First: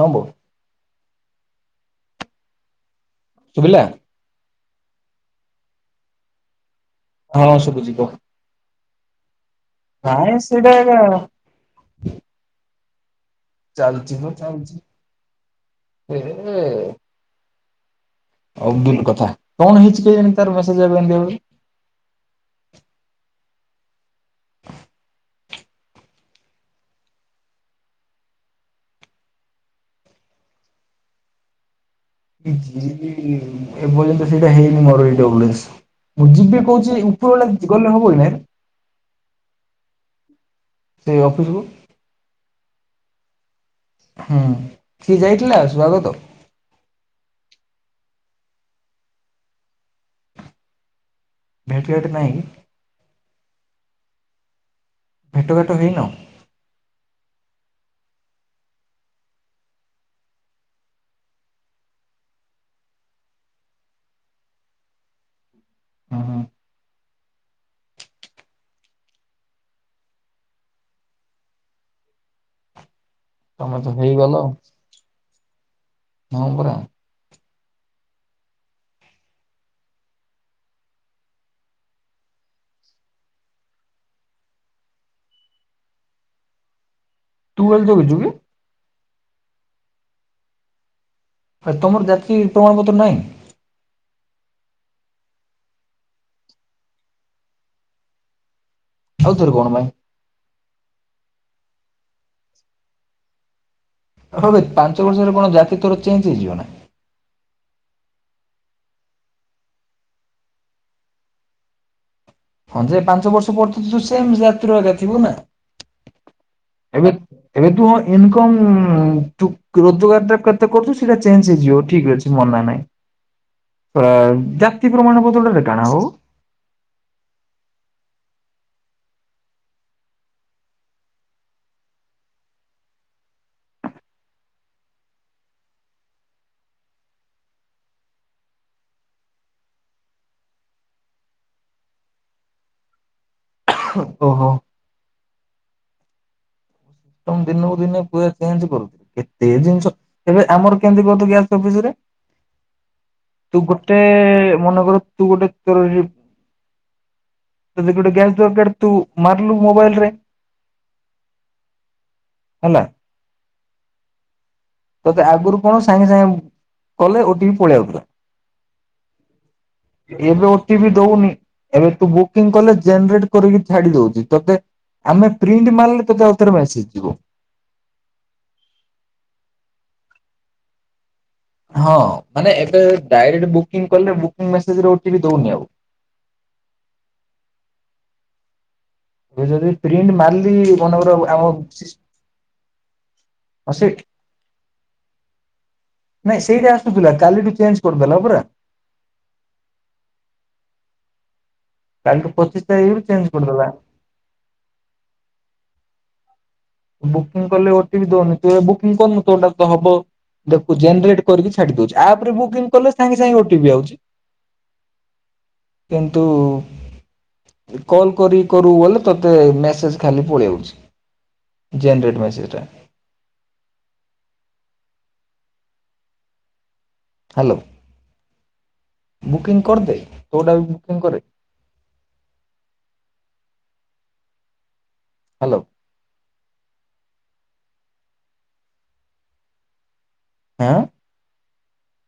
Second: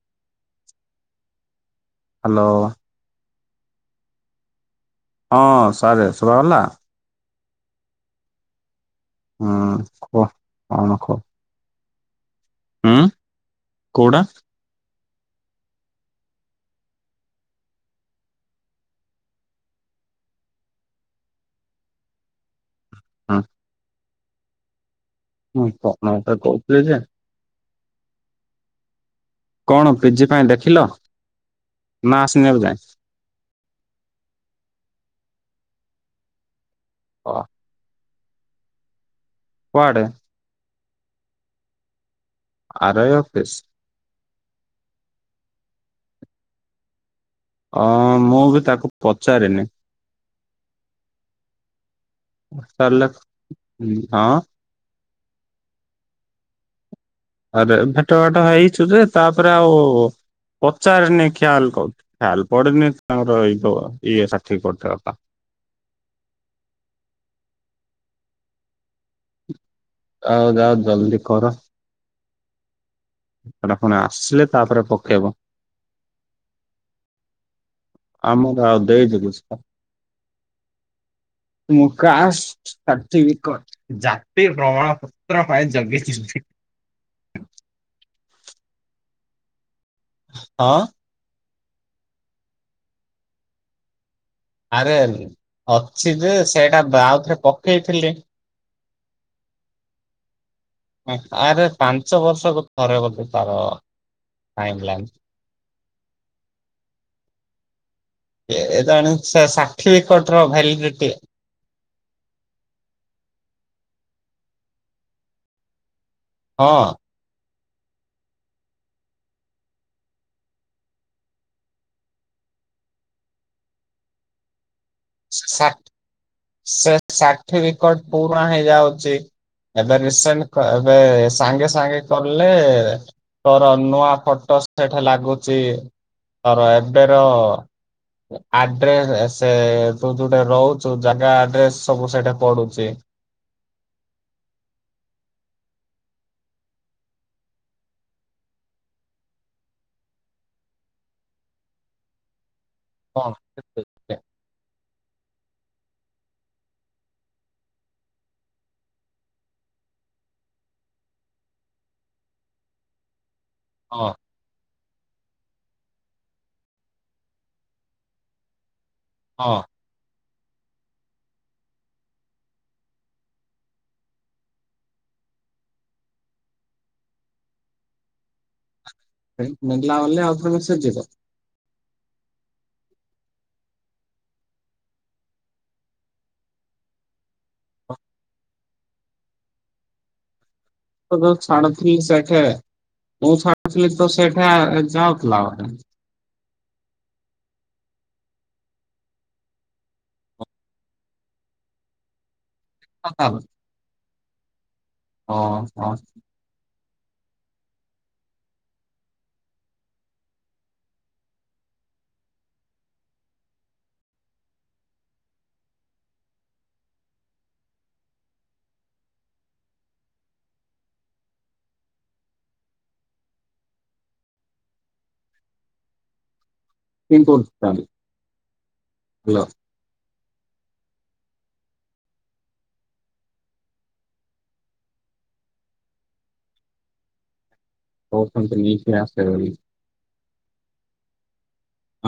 ହଁ ବୋ ହାଲୋ ଶୁଭିଲା। ହଁ ସାର୍ ଶୁଭ ଗଲା। ହଁ ଶୁଭୁଛି କୁହ? ହୁଁ କୁହ ନାଇଁ କଣ ସେଇଟା- କୁହ ହୁଁ ଚାଲଛି କୋଉଟା ମୁ ଚାଲଛି ଏହେ ଅବଦୁଲ କଥା କଣ ହେଇଛି କେଜାଣି ତାର ମେସେଜ ଏବେ ଏମିତି ଆ ଉଁ। ହୁଁ। [unintelligible] କଣ ପିଜି ପାଇଁ ଦେଖିଲ? ନା ଆସିନି ଏବେ ଯାଏଁ ଏ ଭଳିଆ ମେସେଜ ଟା ହେଇନି ମୋର ଇଡ୍ବୁଏସ ମୁଁ ଯିବି କହୁଛି ଅ ଉପରବେଳା ଗଲେ ହବ କି ନାଇ? କୁଆଡ଼େ? ସେଇ ଅଫିସକୁ। R I office. ହୁଁ କିଏ ଯାଇଥିଲା ସ୍ଵାଗତ? ଅ ମୁଁ ବି ତାକୁ ପଚାରିନି। ଭେଟିବାଟ ନାହିଁ କି? ଉଁ ହଁ। ଭେଟ ଭାଟ ହେଇନ? ଆରେ ଭେଟ ଫାଟ ହେଇଛୁ ଯେ ତାପରେ ଆଉ ପଚାରନି ଖ୍ୟାଲ କ ଖ୍ୟାଲ ପଡନି ତାଙ୍କରଇ ଇଏଠିକ ସାର୍ଟିଫିକେଟ କା। [inaudible] ହୁଁ ହୁଁ ଆଉ ଯ ଆଉ ଜଲଦି କର। ତମେ ସେଟା ତ ପୁଣି ଆସିଲେ ତାପରେ ପକେଇବ। ନମ୍ବରା? ଆମକୁ ଆଉ ଦେଇଚି କିସ? ମୁ କାଷ୍ଟ୍ ସାଠିପିକେଟ୍ ଜାତି ପ୍ରମାଣପତ୍ର ପାଇଁ ଯୋଗ୍ୟ। [unintelligible] ତୁ ହେଲେ ଜଗିଛୁ କି? ହଁ। ଆ ତମର ଯାତ୍ରୀ ପ୍ରମାଣପତ୍ର ନାହିଁ? ଆରେ ଅଛି ଯେ ସେଟା ଆଉଥରେ ପକେଇଥିଲି। ଆଉଥରେ କଣ ପାଇଁ? ଆରେ ପାଞ୍ଚ ବର୍ଷକ ଥରେ ବୋଧେ ତାର ଟାଇମ ପାଞ୍ଚ ଲାଇନ୍। ବର୍ଷରେ କଣ ଜାତି ତର ଚେଞ୍ଜ ହେଇଯିବ ନା? କେଜାଣି ସାଠିପିକେଟ୍ ର ଭେଲିଡିଟି। ହଁ ଯେ ପାଞ୍ଚ ବର୍ଷ ପର୍ ତୁ ତ ସେମ ଜାତି ଏକା ଥିବୁ ନା। ହଁ। ଏବେ ଏବେ ତୁ ଇନକମ୍ ଉମ୍ ତୁ ରୋଜଗାର ଟା କେତେ କରୁଛୁ ସେଇଟା ଚେଞ୍ଜ ହେଇଯିବ ଠିକ ଅଛି। ମନା ନାହିଁ। ଅ ଜାତୀ ପ୍ରମାଣ ବଦଲ ସା କାଣା ହଉ? ସେ ସାଠିପିକେଟ ପୁରୁଣା ହେଇଯାଉଛି। ଏବେ ରିସେଣ୍ଟ ଏବେ ସାଙ୍ଗେ ସାଙ୍ଗେ କଲେ ତୋର ନୂଆ ଫଟୋ ସେଠା ଲାଗୁଚ ତୋର ଏବେର ଆଡ୍ରେ ସେ ତ ଯୋଉଟା ରହୁଚୁ ଜାଗା ଆଡ୍ରେସ ସବୁ ସେଇଠା ପଡୁଛି। ଓହୋ। ତମେ ଦିନକୁ ଦିନେ ପୁରା ଚେଞ୍ କରୁଛ କେତେ ଜିନିଷ ଏବେ ଆମର କେମିତି କୁହନ୍ତୁ ଗ୍ୟାସ୍ ଅଫିସରେ? ହଁ ତୁ ଗୁଟେ ମନେ କର ତୁ ଗୁଟେ ତୋର ଯାଦି ଗୋଟେ ଗ୍ୟାସ ଦରକାର ତୁ ମାରିଲୁ ମୋବାଇଲରେ। ହେଲା। ହଁ। ତତେ ଆଗରୁ କଣ ସାଙ୍ଗେ ସାଙ୍ଗେ ଉମ୍ କଲେ ଓଟିପି ପଳେଇ ଆଉଥୀଲା। ହଁ। ଏବେ ଓଟିପି ଦୋଉନି ଏବେ ତୁ ବୁକିଂ କଲେ ଜେନେରେଟ କରିକି ଛାଡି ଦୋଉଚି ତତେ ଆମେ ପ୍ରିଣ୍ଟ ମାରିଲେ ତତେ ଆଉ ଥରେ ମେସେଜ ଯିବ। [unintelligible] ଆଉ ଥରେ ମେସେଜ୍ ଯିବ ହଁ ମାନେ ଏବେ ଡାଇରେକ୍ଟ ବୁକିଂ କଲେ ବୁକିଂ ମେସେଜର ଓ ଟି ପି ଦୋଉନି ଆଉ। ଅ ଏବେ ଯଦି ପ୍ରିଣ୍ଟ ମାରିଲି ମନେକର ଆମ [unintelligible] ସିସ୍ ଶାଖା ମୁଁ ହଁ ସେ ଛାଡୁଥିଲି ତ ସେଇଠା ଯାଉଥିଲା ସେଇଠା ଆସୁଥିଲା କାଲିଠୁ ଚେଞ୍ଜ କରିଦେଲା ପରା। ତାଙ୍କୁ ପଚିଶ ତାରିଖରୁ ଚେଞ୍ଜ କରିଦେଲା। ଅହ। ବୁକିଂ କଲେ ଓଟିପି ଦୋଉନି ତୁ ଏବେ ବୁକିଂ କରୁନୁ ତୋଟା ତ ହବ। ଦେଖୁଛି ଜେନେରେଟ୍ କରିକି ଛାଡିଦଉଛି ଆପ ରେ ବୁକିଂ କଲେ ସାଙ୍ଗେ ସାଙ୍ଗେ ଓ ଟି ପି ଆଉଚି। କିନ୍ତୁ କଲ୍ କରି କରୁ ବୋଲି ତୋତେ ମେସେଜ ଖାଲି ପଳେଇଆଉଛି। ଜେନରେଟ୍ ମେସେଜଟା। କିନ୍ତୁ ହାଲୋ ହ୍ୟାଲୋ ବୁକିଂ କରିଦେ ତୋଟା ବି ବୁକିଂ କରରେ ହାଲୋ। କୋହୁଚନ୍ତି ଲିଙ୍କରେ ଆସେ ବୋଲି। ଆଁ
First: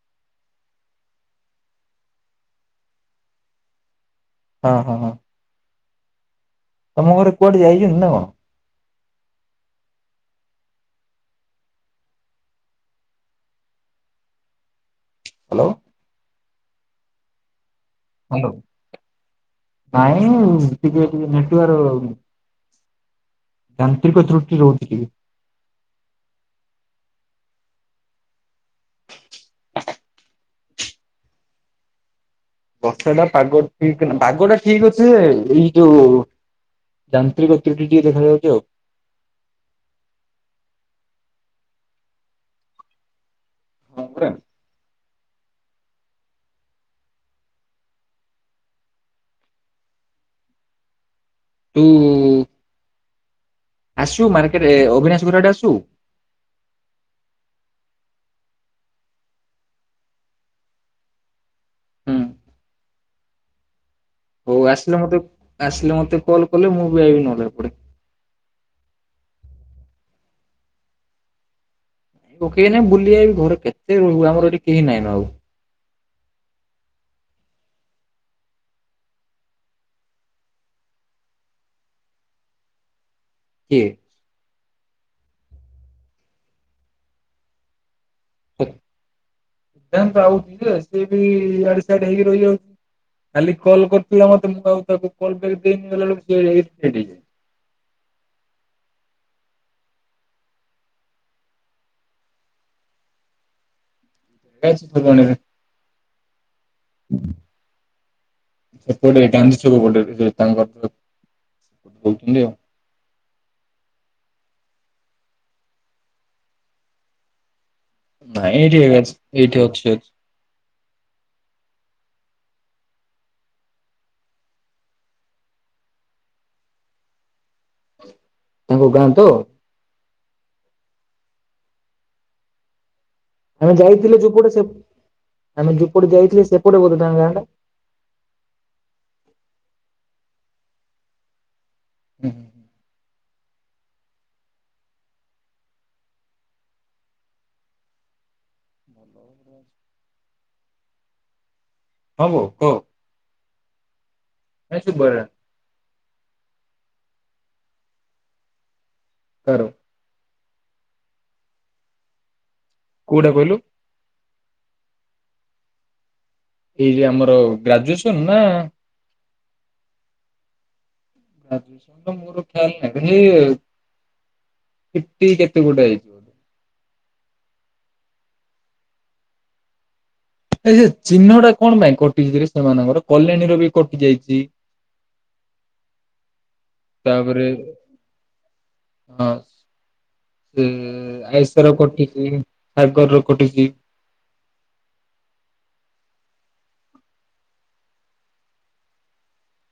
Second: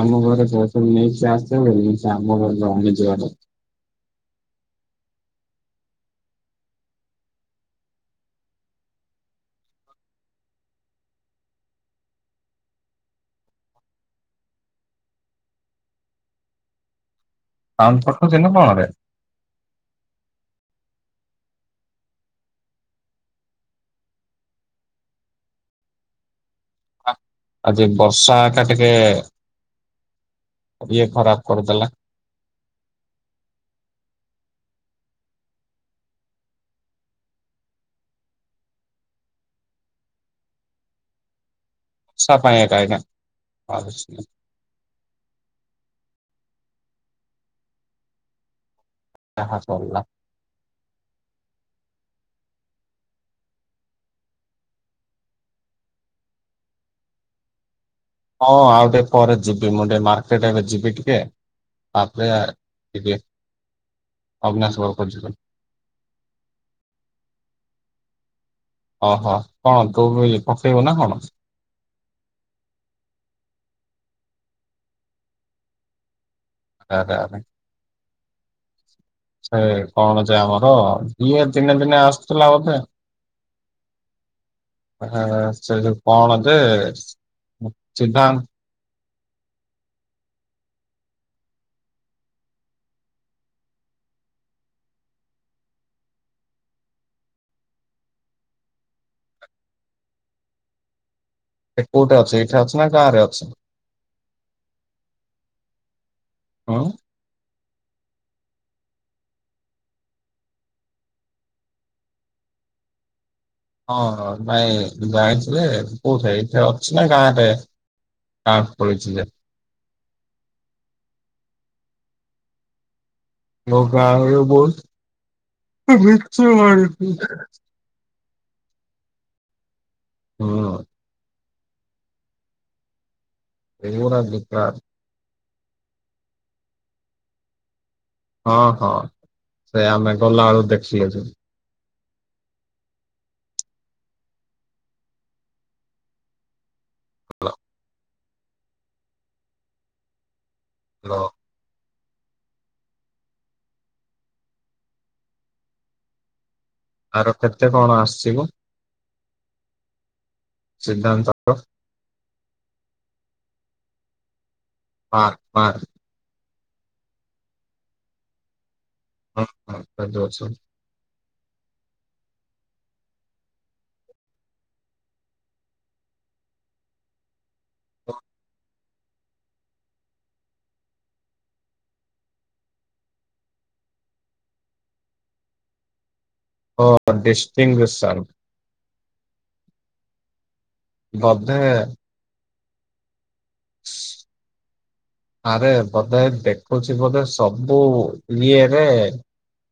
ଆମ ଘରେ ଯାହା ସବୁ ଲିଷ୍ଟ ଆସେ [unintelligible] ନିଜ ବାଟ ହଁ ହଁ ହଁ। ତମକୁ ରେ କଡ ଯାଇଚନ୍ତି ନା କଣ? ହାଲୋ। ସାଉଣ୍ଡ କଟୁଛି ନା ହାଲୋ କଣ ବେ? ନାଇଁ ଟିକେ ଏଇଠି ମିଟୁଆର ଯାନ୍ତ୍ରିକ ତ୍ରୁଟି ରିହୁଚି ଟିକେ ଆଜି ବର୍ଷା ଟା ଟିକେ ଇଏ ଖରାପ କରିଦେଲା ବର୍ଷା ଟା ପାଗ ଠିକ ନା ପାଗ ଟା ଠିକ ଅଛି ଯେ ଏଇ ଯୋଉ ଯାନ୍ତ୍ରିକ ଅ ତ୍ରିଟିଟିଏ ଦେଖାଯାଉଚି ଆଉ। [inaudible] ର୍ଷା ପାଇଁ ଏକା ହଁ ଆଜ୍ଞା ନା ପରା ଯାହା ସରଲା। ହୁଁ ହୁଁ ହୁଁ। ଆସୁ ମାନକେଟ ଅବିନାଶ ଘରଆଡେ ଆସୁ ହଁ ଆଉ ଟିକେ ପରେ ଯିବି ମୁଁ ଟିକେ ମାର୍କେଟ ଏବେ ଯିବି ଟିକେ ହୁଁ ତାପରେ ଯିବି ହଉ ଅବିନାଶ ଆସିଲେ ଘରକୁ ମତେ ଆସିଲେ ମତେ କଲ କଲେ ମୁଁ ବିି ଆଇବି ନହଲେ ହେପଟେ ଓହୋ କଣ ତୁ ବି ପକେଇବୁ ନା କଣ? ନାଇ ପକେଇ ନାଇଁ ବୁଲିବା ଘର କେତେ ରହିବ ଆମର ଏଠି କେହି ନାଇଁ ନବାକୁ [unintelligible] ପାଇଁ ସେ କଣ ଅଛି ଆମର ଯିଏ ଦତିନେ ଦିନେ ଆସୁଥିଲା ବୋଧେ କିଏ? ହା ସେଇଯୋଇ କଣ ଯେ [unintelligible] [unintelligible] ଯେ ସିଏ ବି ଆଡେ ସାଡ ହେଇକି ରହିଯାଉଛି। କାଲି କଲ୍ କରିଥିଲା। ମତେ ମୁଁ ତାକୁ କଲ ବ୍ୟାକ୍ ଦେଇନି [unintelligible] ହେଇଯାଇଚି। [inaudible] ଏ କୋଉଠି ଅଛ ଏଇଠା ଅଛ ନା ଗାଁ ରେ ଅଛ [unintelligible] ଛିତଣରେ ହଁ। [unintelligible] ଏପଟେ ଗାନ୍ଧି ସବୁ ଗୋଟେ ତାଙ୍କର ଉ [unintelligible] ହଁ ନାଇଁ ଜାଣିଛି ଯେ କୋଉଠି ଏଠି ଅଛି ନା ଗାଁରେ ନାଇଁ ଗାଁକୁ ପଳେଇଛି ଏଇଠି ଯେ ଏଇଠି ଅଛି [unintelligible] ହଉ କରେ ବହୁ [unintelligible] ତାଙ୍କ ଗାଁ ତ? ହଁ। ଆମେ ଯାଇଥିଲେ ଏଇଗୁଡା ଯୋଉପଟେ ସେ ବେକାର ଆମେ ଯୋପଟେ ଯାଇଥିଲେ ସେପଟେ ବୋଧେ ତାଙ୍କ ଗାଁ ଟା ହଁ ହଁ ସେ ଆମେ ଗଲା ବେଳକୁ ଦେଖିଲେ ଯେ ହୁଁ। ହ [unintelligible] ହ [unintelligible] ହଁ ବୋ କହ। ଏସ ବର [unintelligible] ଆର କେତେ କଣ ଆସିବ? କରୋ [unintelligible] ସିଦ୍ଧାନ୍ତର କୋଉଟା କହିଲୁ? ହଁ ହଁ। ଏଇ ଯେ ଆମର ଗ୍ରାଜୁଏସନ ନା? ହଁ ହଁ [unintelligible] ସୁ ଅଛ। ଗ୍ରାଜୁଏସନ ମୋର ଖିଆଲ୍ ନାହିଁ [unintelligible] ଖଲି [unintelligible] କଟିିକ କେତିକଟ ଆଇଚ [unintelligible] ହଁ। ଆ ଚିହ୍ନଟା କଣ ପାଇଁ କଟି ଯେ ସେମାନଙ୍କର କଲ୍ୟାଣୀର ବି କଟି ଯାଇଛି। ଓ ତାପରେ ଡିଷ୍ଟଟିଂ [unintelligible] ସାର୍ଭ ହଁ ସେ ଆଇସ୍ ର କଟିଛିି ଖାରଗର ର କଟିଛି ଆରେ ବୋଧେ ଦେଖୁଛି ବୋଧେ ସବୁ ଇ ଏରେ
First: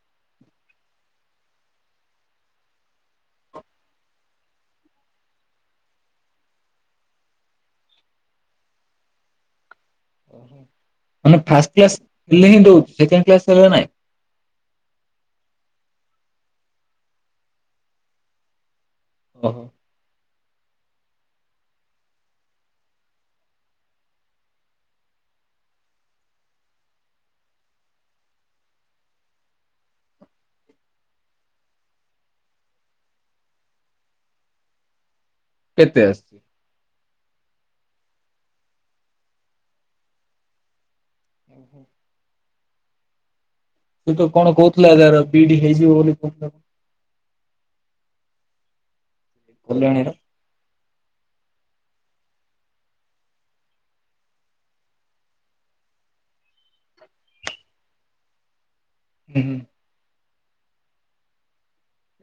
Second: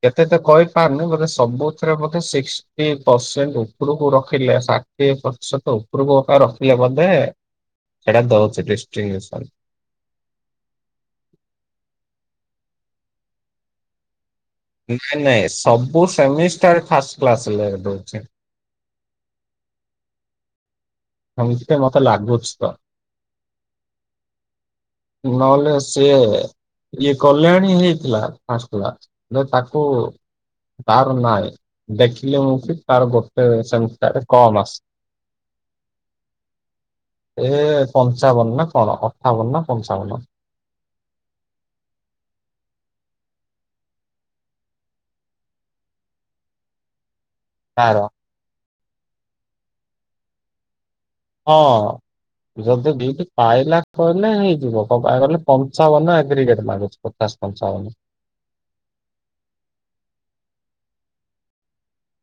କେତେ ତ କହିପାରୁନି ବୋଧେ ସବୁଥିରେ ବୋଧେ ଷିକ୍ଟି ପରସେଣ୍ଟ ଉପରକୁ ରଖିଲେ [unintelligible] ଷାଠିଏ ପ୍ରତିଶତ ଉପରକୁ କା ରଖିଲେ ବୋଧେ ସେଟା ଦଉଛି ଦିଷ୍ଟ୍ରଂନ ସନ୍। ମାନେ ଫାଷ୍ଟ୍ କ୍ଲାସ୍ ହେଲେ ହିଁ ଦଉଛି ସେକେଣ୍ଡ୍ କ୍ଲାସ୍ ହେଲେ ନାହିଁ। ନାଇଁ ନାଇଁ ସବୁ ସେମିଷ୍ଟାର୍ ରେ ଫାଷ୍ଟ କ୍ଲାସ୍ ହେଲେ ରେ ଦଉଛି। ଓ ହୋ। [unintelligible] ସମମିତିଟ ମତେ ଲାଗୁଛି ତ [unintelligible] ନହଲେ ସେ ଇଏ କଲ୍ୟାଣୀ ହେଇଥିଲା [unintelligible] ଫାସଲା ତାକୁ ତାର ନାଇଁ ଦେଖିଲି ମୁଁ କି ତାର ଗୋଟେ ସେ କମ୍ ଆସେ କେତେ ଆସ୍ଛି। ଏ ପଞ୍ଚାବନ ନା କଣ ଅଠାବନ ନା ପଞ୍ଚାବନ ଓହୋ ସେ ତ କଣ କହୁଥିଲା ତାର ବିଇଡି ହେଇଯିବ ବୋଲି [unintelligible] କହ ଦେବ କା ର କଲ୍ୟାଣି ର ହଁ। ଯଦି ଦି ଟି ପାଇଲା କହିଲେ ହେଇଯିବ କଲେ ପଞ୍ଚାବନ ଏଗ୍ରିଗେଟ ମାଗୁଛି [unintelligible] ଥା ପଞ୍ଚାବନ। ହୁଁ ହୁଁ।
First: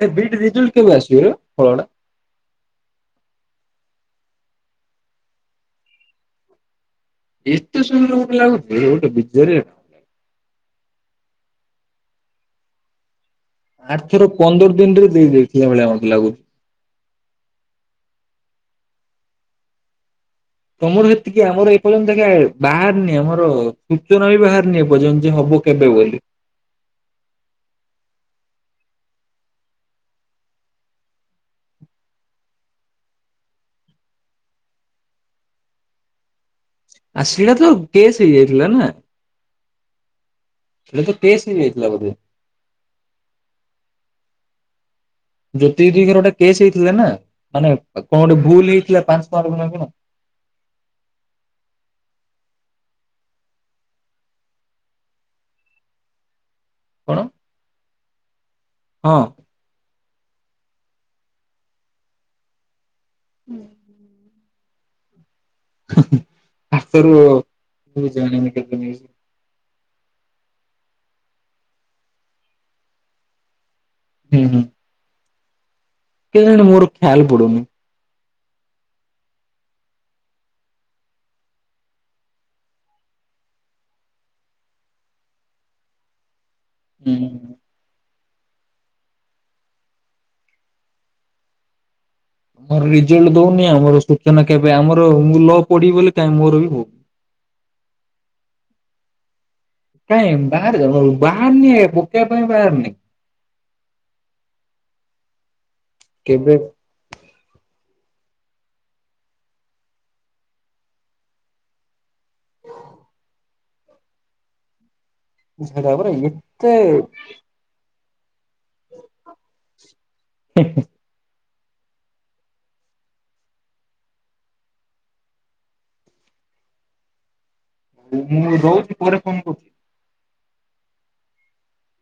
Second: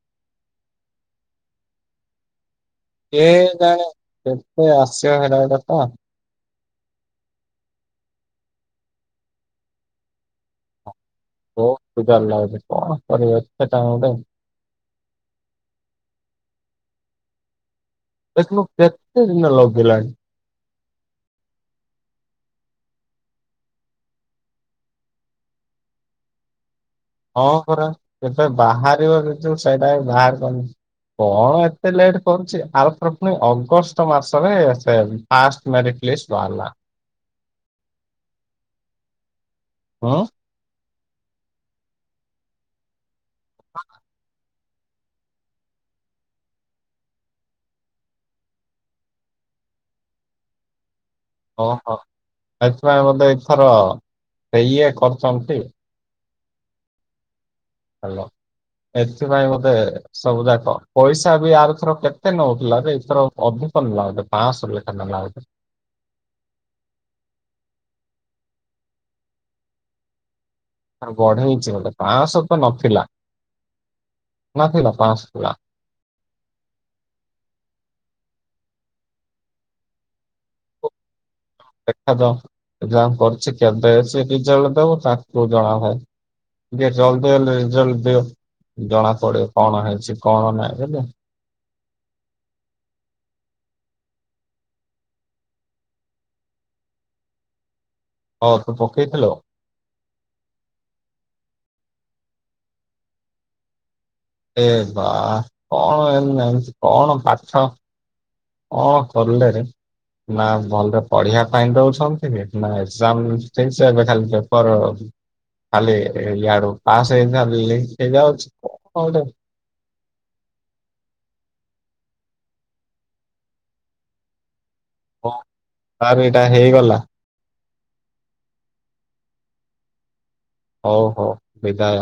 ଏ ବିଟ ରେଜଲ୍ଟ କେବେ ଆସିବ ଫଳ ଟା? ଏ ନାଁ ନାଁ କେତେ ଆସିବା ହେଲାଟା ତ ଏତେ ସୁନ୍ଦର ମତେ ଲାଗୁଚି ଗୋଟେ [unintelligible] ହଉ ସୁଧାର ଲାଗୁଚି କଣ ପରିବେଶ ଆରଥର ପନ୍ଦର ଦିନରେ ଦେଇଦେଇଥିଲା ଭଳିଆ ମତେ ଲାଗୁଛି। ଏଥର କେତେଦିନ ଲଗେଇଲାଣି? ତମର ସେତିକି ଆମର ଏପର୍ଯ୍ୟନ୍ତ କାଇଁ ବାହାରନି ଆମର ସୂଚନା ବି ବାହାରିନି ଏ ପର୍ଯ୍ୟନ୍ତ ଯେ ହବ ଓ କେବେ ହ ବୋଲି? ହଁ ପରା କେବେ ବାହାରିବ ଯେ ଜିନଷ ସେଇଟା ବି ବାହାର କରିନି। କଣ ଏତେ ଲେଟ କରୁଛି? ଆଉଥରେ ପୁଣି ଅଗଷ୍ଟ ମାସରେ ସେ ଫାଷ୍ଟ ମେରିଟ୍ ପ୍ଲେସ୍ ବାହାରିଲା। ଆ ସେଇଟା ତ କେସ୍ ହେଇଯାଇଥିଲା ନା। ହଁ ସେଇଟା ତ କେସ ହେଇଯାଇଥିଲା ବୋଧେ? [unintelligible] ଜ୍ୟୋତି ଦିଦିଙ୍କର ଗୋଟେ କେସ୍ ହେଇଥିଲା ନା, ମାନେ କଣ ଗୋଟେ ଭୁଲ ହେଇଥିଲା ପାଞ୍ଚ ମାର୍କ ନା କଣ? [inaudible] ଓହୋ ସେଥିପାଇଁ ବୋଧେ ଏଥର ସେ ଇଏ କରୁଛନ୍ତି। କଣ? ହ୍ୟାଲୋ ହଁ ଏଥିପାଇଁ ବୋଧେ ସବୁ ଯାକ ପଇସା ବି ଆରଥର କେତେ ନଉଥିଲା ଯେ ଏଥର ଅଧିକ ନେଲା ପାଞ୍ଚଶହ ଲେ। [unintelligible] ମୁଁ ଜାଣିନି କେତେ ନେଇଛି? ଆ ବଢେଇଛି ବୋଧେ ପାଞ୍ଚଶହ ତ ନଥିଲା। ନଥିଲା ପାଞ୍ଚଶହ ନା। କେଜାଣେ ମୋର ଖିଆଲ ପଡୁନି। [unintelligible] ଏକ୍ସାମ କରୁଛି କେବେ ସେ ରେଜଲ୍ଟ ଦବ ତାକୁ ଜଣା ଭାଇ। ଟିକେ ହୁଁ ଜଲଦି ହେଲେ ରିଜଲ୍ଟ ଦିଅ। ଜଣା ପଡିବ କଣ ହେଇଛି କଣ ନାଇଁ ବୋଲି। ଆମର ରେଜଲ୍ଟ ଦଉନି ଆମର ସୂଚନା କେବେ ଆମର ମୁଁ ଲ ପଢିବି ବୋଲି କହିଁ ମୋର ବି ହଉନି। ହଁ ତୁ ପକେଇଥିଲୁ। କାଇ ବାହାରେ ତ ବାହାରନି ପକେଇବା ପାଇଁ ବାହାରନି। ଏ ବା କଣ ଏ କେବେ ଏମତି କଣ ପାଠ। କଣ କରିଲେରେ। ନା ଭଲରେ ପଢିବା ପାଇଁ ଦଉଛନ୍ତି ନା ଏକ୍ସାମ୍ ଠିକ ସେ ଏବେ ଖାଲି ପେପର ଝାଡା ଖାଲି ପରା ଏୟଆଡୁ ଏତେ ପାସ୍ ଏଇନେ। [unintelligible] ଯାଉଚି। [unintelligible] ଓ ତାର ଏଇଟା ହେଇଗଲା। ହଉ ମୁଁ ରହୁଛି ପରେ ଫୋନ କରୁଚି। ହଉ ହଉ ବିଦାୟ।